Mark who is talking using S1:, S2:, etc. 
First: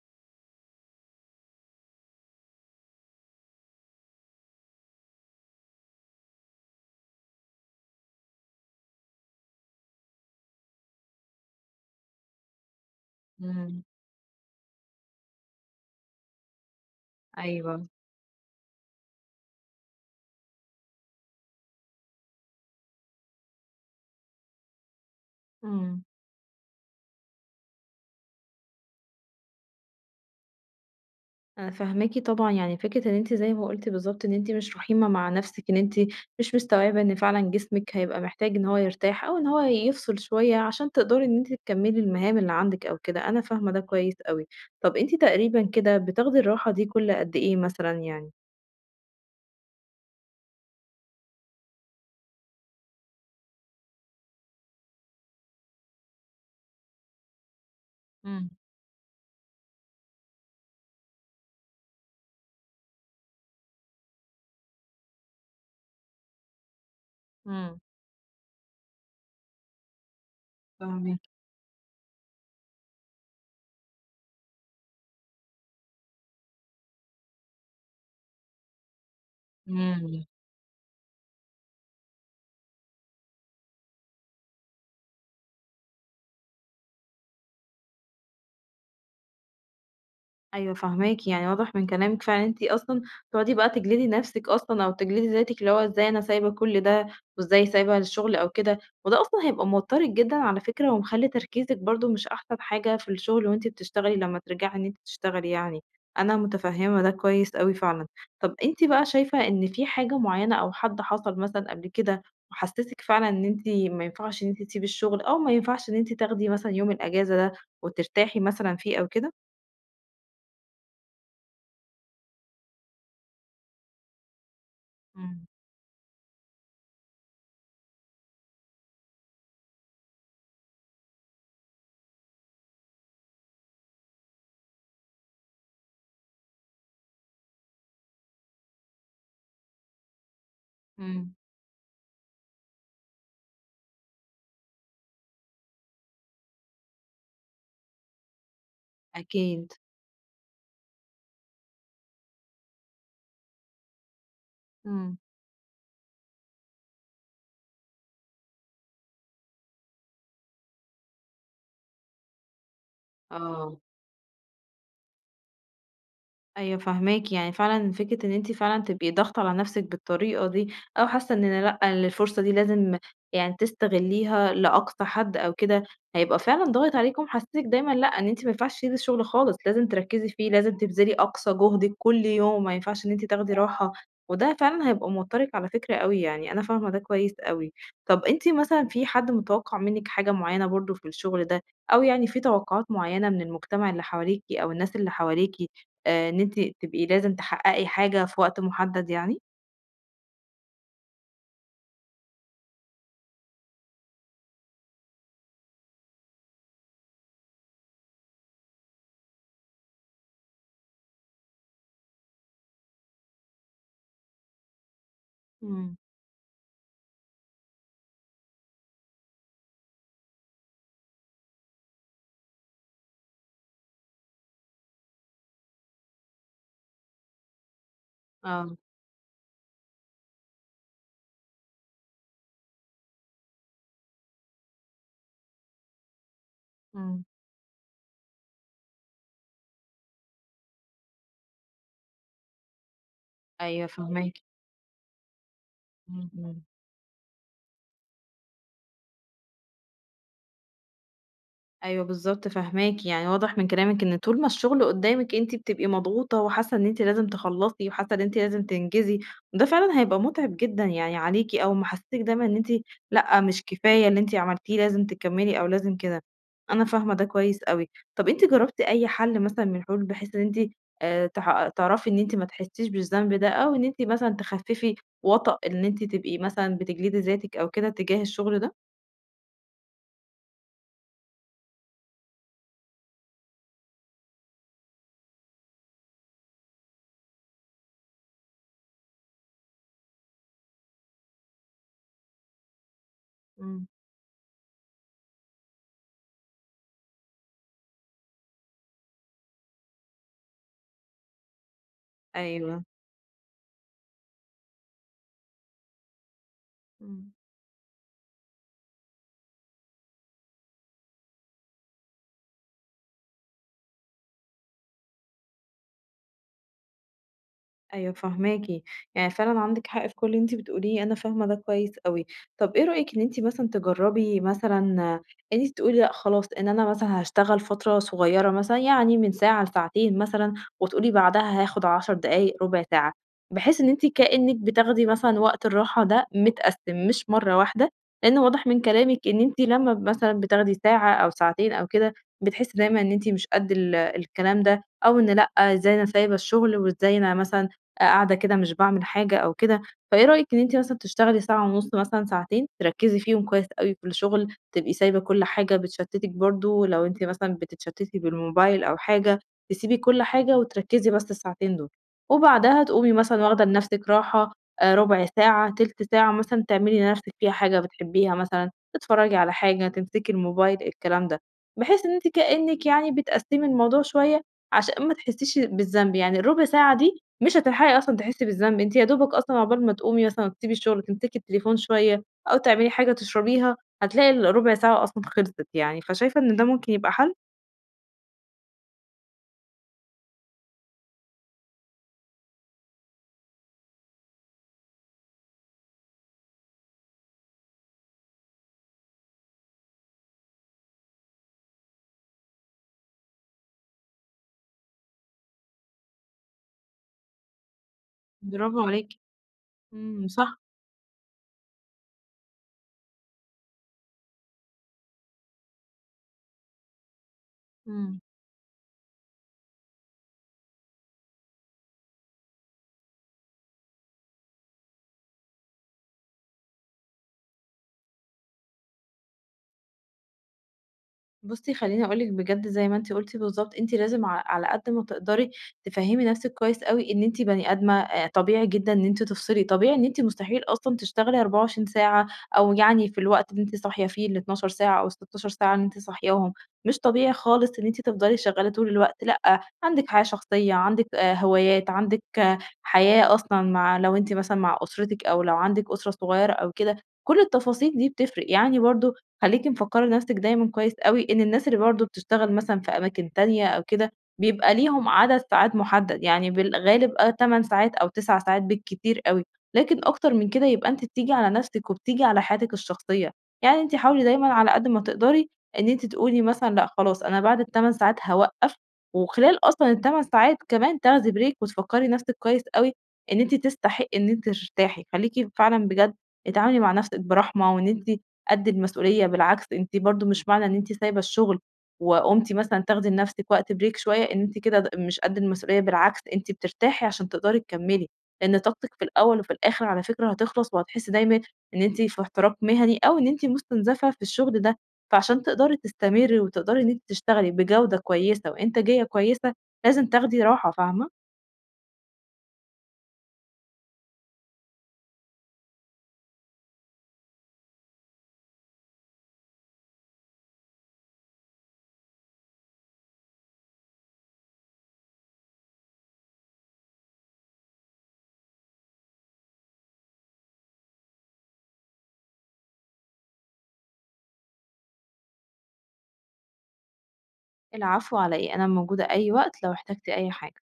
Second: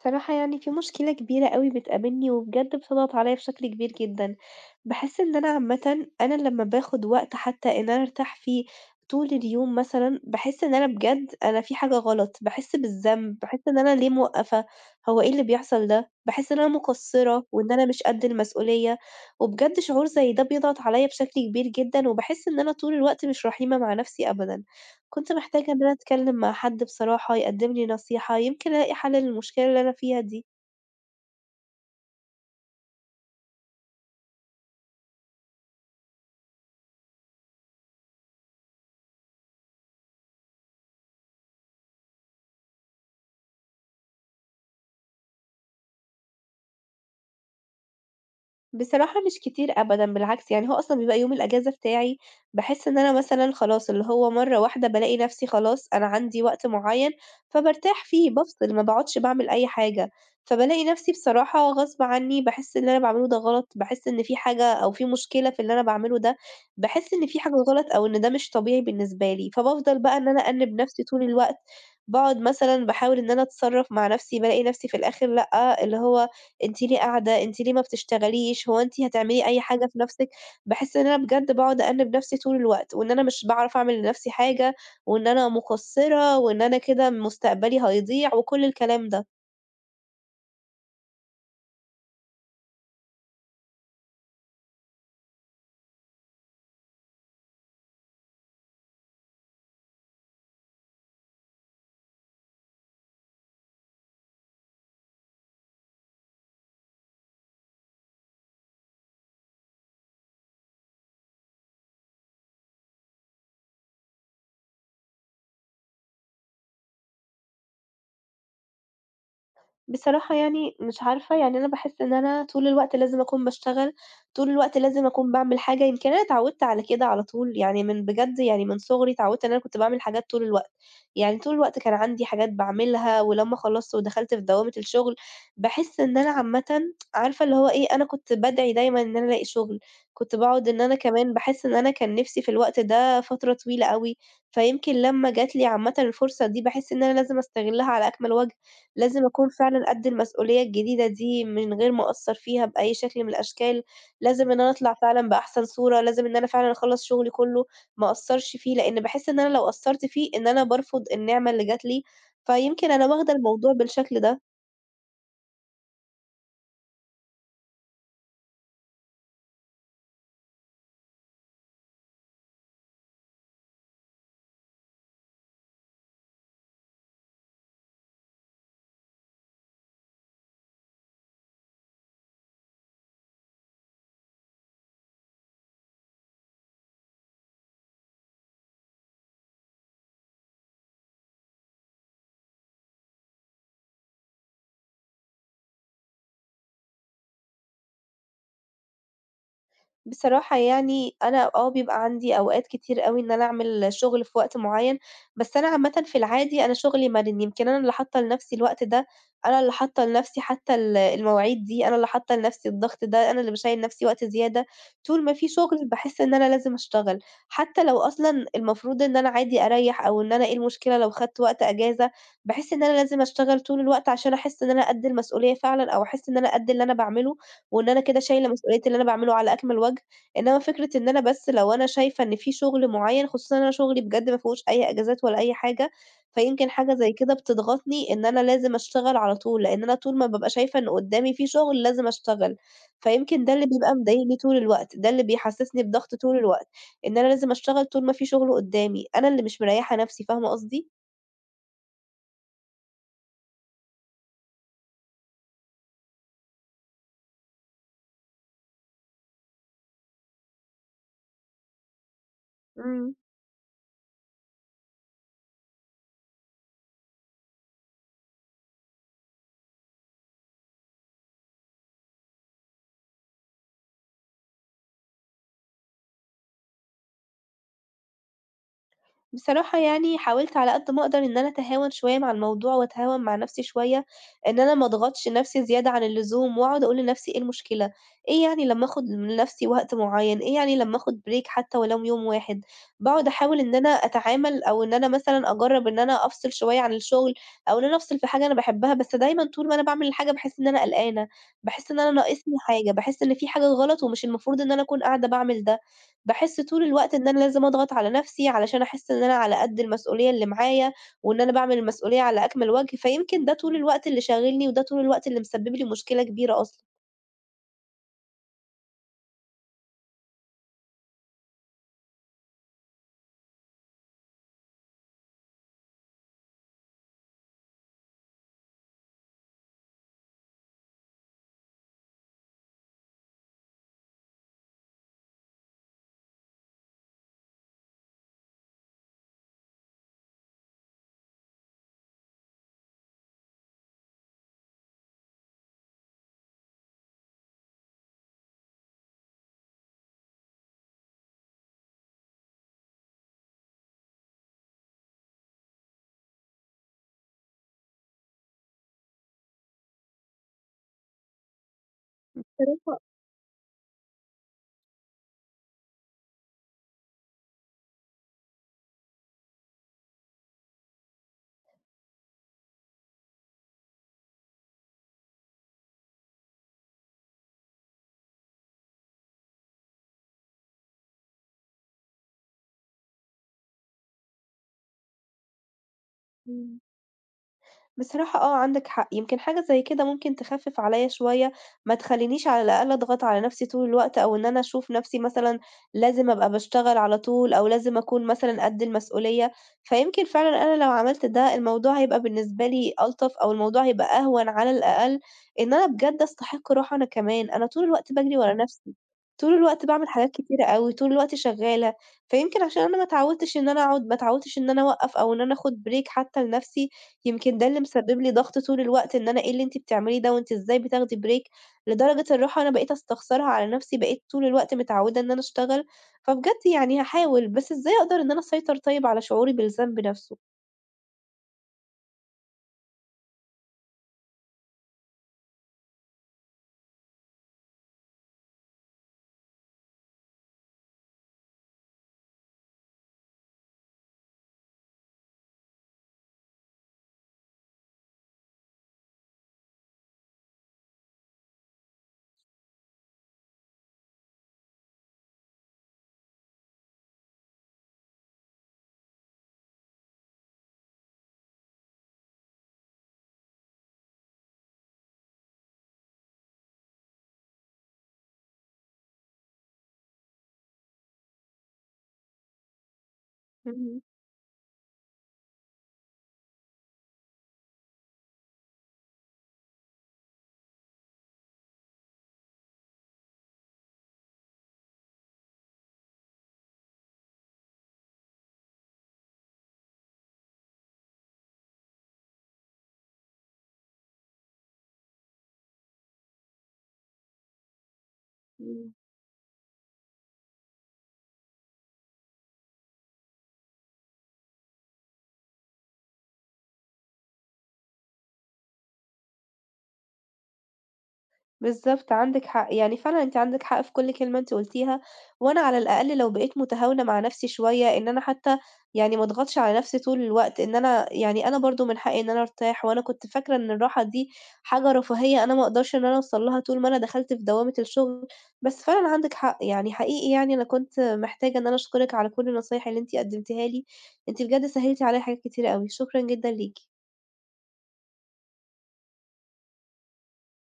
S1: بصراحة يعني في مشكلة كبيرة أوي بتقابلني وبجد بتضغط عليَّ بشكل كبير جدًا، باحس إن أنا عامةً أنا لمّا باخد وقت حتى إن أنا أرتاح فيه طول اليوم مثلًا، باحس إن أنا بجد أنا في حاجة غلط، باحس بالذنب، باحس إن
S2: إمم،
S1: أنا ليه موقّفة، هو إيه اللي بيحصل ده؟ باحس إن أنا مقصّرة وإن أنا
S2: أيوه،
S1: مش قد المسؤولية، وبجد شعور زي ده بيضغط عليَّ بشكل كبير جدًا، وباحس إن أنا طول الوقت مش رحيمة مع نفسي أبدًا. كنت محتاجة إن أنا
S2: إمم،
S1: أتكلّم مع حد بصراحة يقدّم لي نصيحة، يمكن ألاقي حَل للمشكلة اللي أنا فيها دي.
S2: أنا فاهماكِ طبعًا، يعني فكرة إن أنتِ زي ما قُلتِ بالضبط إن أنتِ مش رحيمة مع نفسِك، إن أنتِ مش مستوعبة إن فعلًا جسمِك هيبقى محتاج إن هو يرتاح أو إن هو يفصل شوية عشان تقدري إن أنتِ تكمّلي المهام اللي عندِك أو كده، أنا فاهمة ده كويس أوي. طَب أنتِ تقريبًا كده بتاخدي الراحة دي كل قد إيه مثلًا يعني؟
S1: بصراحة مش كتير أبدًا، بالعكس يعني هو أصلًا بيبقى يوم الأجازة بتاعي، باحس إن أنا مثلًا خلاص اللي هو مرّة واحدة بالاقي نفسي خلاص أنا عندي وقت معيّن، فبارتاح فيه،
S2: إمم،
S1: بافصل، ما باقعدش باعمل أي حاجة، فبالاقي نفسي بصراحة غصب عني باحس اللي أنا باعمله ده غلط، باحس إن في حاجة أو في مشكلة في اللي أنا باعمله ده، باحس إن في حاجة
S2: إمم،
S1: غلط أو إن ده مش طبيعي بالنسبة لي، فبافضل بقى إن أنا أأنِّب نفسي
S2: فاهماكِ.
S1: طول الوقت، باقعد مثلًا باحاول إن أنا أتصرّف مع نفسي، بالاقي نفسي في الآخر لأ، اللي هو أنتِ ليه قاعدة، أنتِ ليه ما بتشتغليش، هو أنتِ هتعملي أي حاجة في
S2: إمم.
S1: نَفْسِك؟ باحس إن أنا بجد باقعد أأنِّب نَفْسي طول الوقت، وإن أنا مش باعرف أعمل لنَفْسي حاجة، وإن أنا مقصّرة، وإن أنا كده مستقبلي هيضيع، وكل الكلام ده.
S2: أيوه فاهماكِ، يعني واضح من كلامِك فعلًا إن أنتِ أصلًا تقعدي بقى تجلدي نفسِك أصلًا أو تجلدي ذاتِك، اللي هو إزاي أنا سايبة كل ده وإزاي سايبة الشغل أو كده، وده أصلًا هيبقى موتّرِك جدًا على فكرة ومخلّي تركيزِك برضه مش أحسن حاجة في الشغل وأنتِ بتشتغلي لمّا ترجعي إن أنتِ تشتغلي يعني، أنا متفهمة ده كويس أوي فعلًا. طَب أنتِ بقى شايفة إن في حاجة معيّنة أو حد حصل مثلًا قبل كده وحسّسِك فعلًا إن أنتِ ما ينفعش إن أنتِ تسيبي الشغل أو ما ينفعش إن أنتِ تاخدي مثلًا يوم الأجازة ده وترتاحي مثلًا فيه أو كده؟
S1: بصراحة يعني مش عارفة، يعني أنا باحس إن أنا طول الوقت لازم أكون باشتغل، طول الوقت لازم أكون
S2: إمم.
S1: باعمل حاجة، يمكن أنا اتعودت على كده على طول، يعني من بجد يعني من صغري اتعودت إن أنا كنت باعمل حاجات طول الوقت، يعني طول الوقت كان عندي حاجات باعملها، ولمّا خلّصت ودخلت في دوامة الشغل، باحس إن أنا عامةً عارفة اللي هو إيه، أنا كنت بادعي دايمًا إن أنا ألاقي شغل، كنت باقعد إن أنا كمان
S2: إمم،
S1: باحس إن أنا كان نفسي في الوقت ده فترة طويلة أوي، فيمكن لمّا جات لي عامةً الفرصة دي باحس إن أنا لازم أستغلها على أكمل وجه. لازم أكون
S2: أكيد،
S1: فعلًا قد المسؤولية الجديدة دي من غير ما أقصّر فيها بأي شكل من الأشكال، لازم إن أنا أطلع
S2: إمم،
S1: فعلًا بأحسن صورة، لازم إن أنا فعلًا أخلّص شغلي كلّه، ما أقصّرش فيه، لإن باحس إن أنا لو قصّرت فيه إن أنا بارفض النعمة اللي جات لي، فيمكن أنا واخدة الموضوع
S2: آه،
S1: بالشكل ده.
S2: أيوه فاهماكِ، يعني فعلًا فكرة إن أنتِ فعلًا تبقي ضاغطة على نَفْسِك بالطريقة دي، أو حاسة إن لأ، الفرصة دي لازم يعني تستغلّيها لأقصى حد أو كده، هيبقى فعلًا ضاغط عليكِ ومحسسِك دايمًا لأ، إن أنتِ ما ينفعش تسيبي الشغل خالص، لازم تركّزي فيه، لازم تبذلي أقصى جهدِك كل يوم، ما ينفعش إن أنتِ تاخدي راحة، وده فعلًا هيبقى موتّرِك على فكرة أوي يعني، أنا فاهمة ده كويس أوي. طَب أنتِ مثلًا في حد متوقّع منِّك حاجة معيّنة برضه في الشغل ده، أو يعني في توقعات معيّنة من المجتمع اللي حواليكِ أو الناس اللي حواليكِ؟ إن أنتِ تبقي لازم تحققي حاجة في وقت محدد يعني؟
S1: بصراحة يعني أنا آه بيبقى عندي أوقات كتير أوي إن أنا أعمل شغل في وقت معيّن، بس أنا عامةً في العادي أنا شغلي مَرِن، يمكن أنا اللي حاطة لنفسي الوقت ده، أنا اللي حاطة لنفسي حتى المواعيد دي، أنا اللي حاطة لنفسي الضغط ده، أنا اللي باشيّل نفسي وقت زيادة، طول ما في شغل
S2: إمم،
S1: باحس إن أنا لازم أشتغل، حتى لو أصلًا المفروض إن أنا عادي أريّح أو إن أنا إيه المشكلة لو خدت وقت أجازة، باحس إن أنا لازم أشتغل طول الوقت عشان أحس إن أنا قد المسؤولية فعلًا أو أحس إن أنا قد اللي أنا باعمله، وإن أنا كده شايلة
S2: آه،
S1: مسؤولية اللي أنا باعمله على أكمل وجه. إنما فكرة إن أنا بس لو أنا شايفة إن في شغل معيّن، خصوصًا إن أنا شغلي بجد ما فيهوش أي إجازات ولا أي حاجة، فيمكن حاجة زي
S2: إمم،
S1: كده بتضغطني إن أنا لازم أشتغل على طول، لإن أنا طول ما بابقى شايفة إن قدّامي في شغل لازم أشتغل، فيمكن ده اللي
S2: أيوه
S1: بيبقى مضايقني
S2: فاهماكِ،
S1: طول الوقت، ده اللي بيحسسني بضغط
S2: إمم،
S1: طول
S2: إمم.
S1: الوقت، إن أنا لازم أشتغل طول ما في شغل قدّامي، أنا اللي مش مريّحة نفسي، فاهمة قصدي؟
S2: أيوه بالضبط فاهماكِ، يعني واضح من كلامِك إن طول ما الشغل قدّامِك أنتِ بتبقي مضغوطة وحاسة إن أنتِ لازم تخلّصي وحاسة إن أنتِ لازم تنجزي، وده فعلًا هيبقى مُتعب جدًا يعني عليكِ أو محسسِك دايمًا إن أنتِ
S1: إمم.
S2: لأ، مش كفاية اللي أنتِ عملتيه لازم تكمّلي أو لازم كده، أنا فاهمة ده كويس أوي. طَب أنتِ جرّبتِ أي حَل مثلًا من الحلول بحيث إن أنتِ تح تعرفي إن أنتِ ما تحسّيش بالذنب ده أو إن أنتِ مثلًا تخفّفي وَطَأ إن أنتِ تبقي مثلًا بتجلدي ذاتِك أو كده تجاه الشغل ده؟
S1: بصراحة يعني حاولت على قد ما أقدر إن أنا أتهاون شوية مع الموضوع وأتهاون مع نفسي شوية، إن أنا ما أضغطش نفسي زيادة عن اللزوم وأقعد أقول لنفسي إيه المشكلة؟ إيه يعني لما آخد لنفسي وقت معين؟ إيه يعني لما آخد بريك حتى ولو يوم واحد؟ باقعد أحاول إن
S2: إمم،
S1: أنا أتعامل أو إن أنا مثلًا أجرب إن أنا أفصل شوية عن الشغل، أو إن أنا أفصل في حاجة أنا باحبها، بس دايمًا طول ما أنا باعمل الحاجة باحس إن أنا قلقانة، باحس إن أنا ناقصني
S2: أيوه،
S1: حاجة، باحس إن في حاجة غلط ومش المفروض إن أنا أكون قاعدة باعمل ده. باحس طول الوقت إن
S2: إمم.
S1: أنا لازم أضغط على نَفْسي علشان أحس إن أنا على قد المسؤولية اللي معايا، وإن أنا باعمل المسؤولية على أكمل وجه، فيمكن ده طول الوقت اللي شاغلني، وده طول الوقت اللي مسبب لي مشكلة كبيرة أصلًا.
S2: أيوه فاهماكِ، يعني فعلًا عندِك حق في كل اللي أنتِ بتقوليه، أنا فاهمة ده كويس أوي. طب إيه رأيِك إن أنتِ مثلًا تجرّبي مثلًا إن أنتِ تقولي لأ خلاص، إن أنا مثلًا هاشتغل فترة صغيرة مثلًا، يعني من ساعة لساعتين مثلًا، وتقولي بعدها هاخد 10 دقايق، ربع ساعة، بحيث إن أنتِ كإنِّك بتاخدي مثلًا وقت الراحة ده متقسّم، مش مرة واحدة، لإن واضح من كلامِك إن أنتِ لمّا مثلًا بتاخدي ساعة أو ساعتين أو كده، بتحسّي دايمًا إن أنتِ مش قد الكلام ده، أو إن لأ إزاي أنا سايبة الشغل وإزاي أنا مثلًا قاعدة كده مش باعمل حاجة أو كده، فإيه رأيِك إن أنتِ مثلًا تشتغلي ساعة ونُص مثلًا ساعتين تركّزي فيهم كويس أوي في الشغل، تبقي سايبة كل حاجة بتشتتِك برضه لو أنتِ مثلًا بتتشتتي بالموبايل أو حاجة، تسيبي كل حاجة وتركّزي بس الساعتين دول، وبعدها
S1: بصراحة
S2: تقومي مثلًا واخدة لنفسِك راحة ربع ساعة، تِلت ساعة مثلًا تعملي لنفسِك فيها حاجة بتحبيها مثلًا، تتفرّجي على حاجة، تمسكي الموبايل، الكلام ده، بحيث إن أنتِ كإنِّك يعني بتقسّمي الموضوع شوية عشان ما تحسّيش بالذنب، يعني الربع ساعة دي مش هتلحقي أصلًا تحسّي بالذنب، أنتِ يا دوبك أصلًا عقبال ما تقومي مثلًا وتسيبي الشغل تمسكي التليفون شوية أو تعملي حاجة تشربيها، هتلاقي الربع ساعة أصلًا خلصت يعني، فشايفة إن ده
S1: إمم.
S2: ممكن يبقى حل؟
S1: بصراحة آه، عندك حق، يمكن حاجة زي كده ممكن تخفِّف عليَّ شوية، ما تخلّينيش على الأقل أضغط على نفسي طول الوقت، أو إن أنا أشوف نفسي مثلًا لازم أبقى باشتغل على طول، أو لازم أكون مثلًا قد المسؤولية. فيمكن فعلًا أنا لو عملت ده، الموضوع هيبقى بالنسبة لي ألطف، أو الموضوع هيبقى أهون على الأقل، إن أنا بجد أستحق راحة أنا كمان. أنا طول الوقت باجري ورا
S2: برافو
S1: نفسي،
S2: عليكِ،
S1: طول الوقت باعمل
S2: إمم،
S1: حاجات
S2: صح،
S1: كتيرة أوي، طول الوقت شغالة، فيمكن عشان أنا ما اتعودتش إن أنا أقعد، ما اتعودتش إن أنا أوقّف، أو إن أنا آخد break حتى لنفسي، يمكن ده اللي
S2: إمم.
S1: مسبب لي ضغط طول الوقت إن أنا إيه اللي أنتِ بتعمليه ده وأنتِ إزاي بتاخدي break، لدرجة الراحة أنا بقيت أستخسرها على نفسي، بقيت طول الوقت متعودة إن أنا أشتغل، فبجد يعني هاحاول، بس إزاي أقدر إن أنا أسيطر طيب على شعوري بالذنب نفسه؟
S2: بُصّي، خلّيني أقول لِك بجد زي ما أنتِ قُلتِ بالضبط، أنتِ لازم ع على قد ما تقدري تفهّمي نَفْسِك كويس أوي إن أنتِ بني آدمة، طبيعي جدًا إن أنتِ تفصلي، طبيعي إن أنتِ مستحيل أصلًا تشتغلي 24 ساعة أو يعني في الوقت اللي أنتِ صاحية فيه ال12 ساعة أو ال16 ساعة اللي أنتِ صاحياهم، مش طبيعي خالص إن أنتِ تفضلي شغّالة طول الوقت، لأ، عندِك حياة شخصية، عندِك هوايات، عندِك حياة أصلًا مع لو أنتِ مثلًا مع أسرتِك أو لو عندِك أسرة صغيّرة أو كده، كل التفاصيل دي بتفرق، يعني برضه خلّيكِ مفكّرة نَفْسِك دايمًا كويس أوي إن الناس اللي برضه بتشتغل مثلًا في أماكن تانية أو كده، بيبقى ليهم عدد ساعات محدد، يعني بالغالب 8 ساعات أو 9 ساعات بالكتير أوي، لكن أكتر من كده يبقى أنتِ بتيجي على نَفْسِك وبتيجي على حياتِك الشخصية، يعني أنتِ
S1: اهم،
S2: حاولي دايمًا على قد ما تقدري إن أنتِ تقولي مثلًا لأ خلاص أنا بعد ال8 ساعات هاوقّف، وخلال أصلًا ال8 ساعات كمان تاخدي break وتفكّري نَفْسِك كويس أوي إن أنتِ تستحقي إن أنتِ ترتاحي، خلّيكِ فعلًا بجد اتعاملي مع نَفْسِك برحمة، وإن أنتِ قد المسؤولية، بالعكس أنتِ برضه مش معنى إن أنتِ سايبة الشغل وقُمتِ مثلًا تاخدي لنفسِك وقت break شوية إن أنتِ كده د مش قد المسؤولية، بالعكس أنتِ بترتاحي عشان تقدري تكمّلي، لإن
S1: إمم.
S2: طاقتِك في الأول وفي الآخر على فكرة هتخلص وهتحسّي دايمًا إن أنتِ في احتراق مهني أو إن أنتِ مستنزفة في الشغل ده، فعشان تقدري تستمري وتقدري إن أنتِ تشتغلي بجودة كويسة وإنتاجية كويسة، لازم تاخدي راحة، فاهمة؟
S1: بالضبط، عندِك حق، يعني فعلًا أنتِ عندِك حق في كل كلمة أنتِ قُلتيها، وأنا على الأقل لو بقيت متهاونة مع نَفْسي شوية، إن أنا حتى يعني ما اضغطش على نَفْسي طول الوقت، إن أنا يعني أنا برضه من حقي إن أنا أرتاح، وأنا كنت فاكرة إن الراحة دي حاجة رفاهية أنا ما أقدرش إن أنا أوصل لها طول ما أنا دخلت في دوامة الشغل، بس فعلًا عندِك حق، يعني حقيقي يعني أنا كنت محتاجة إن أنا أشكرِك على كل النصايح اللي أنتِ قدمتيها لي، أنتِ بجد سهّلتِ عليّا حاجات كتيرة أوي، شكرًا جدًا ليكِ.
S2: العفو على إيه، أنا موجودة أي وقت لو احتجتِ أي حاجة.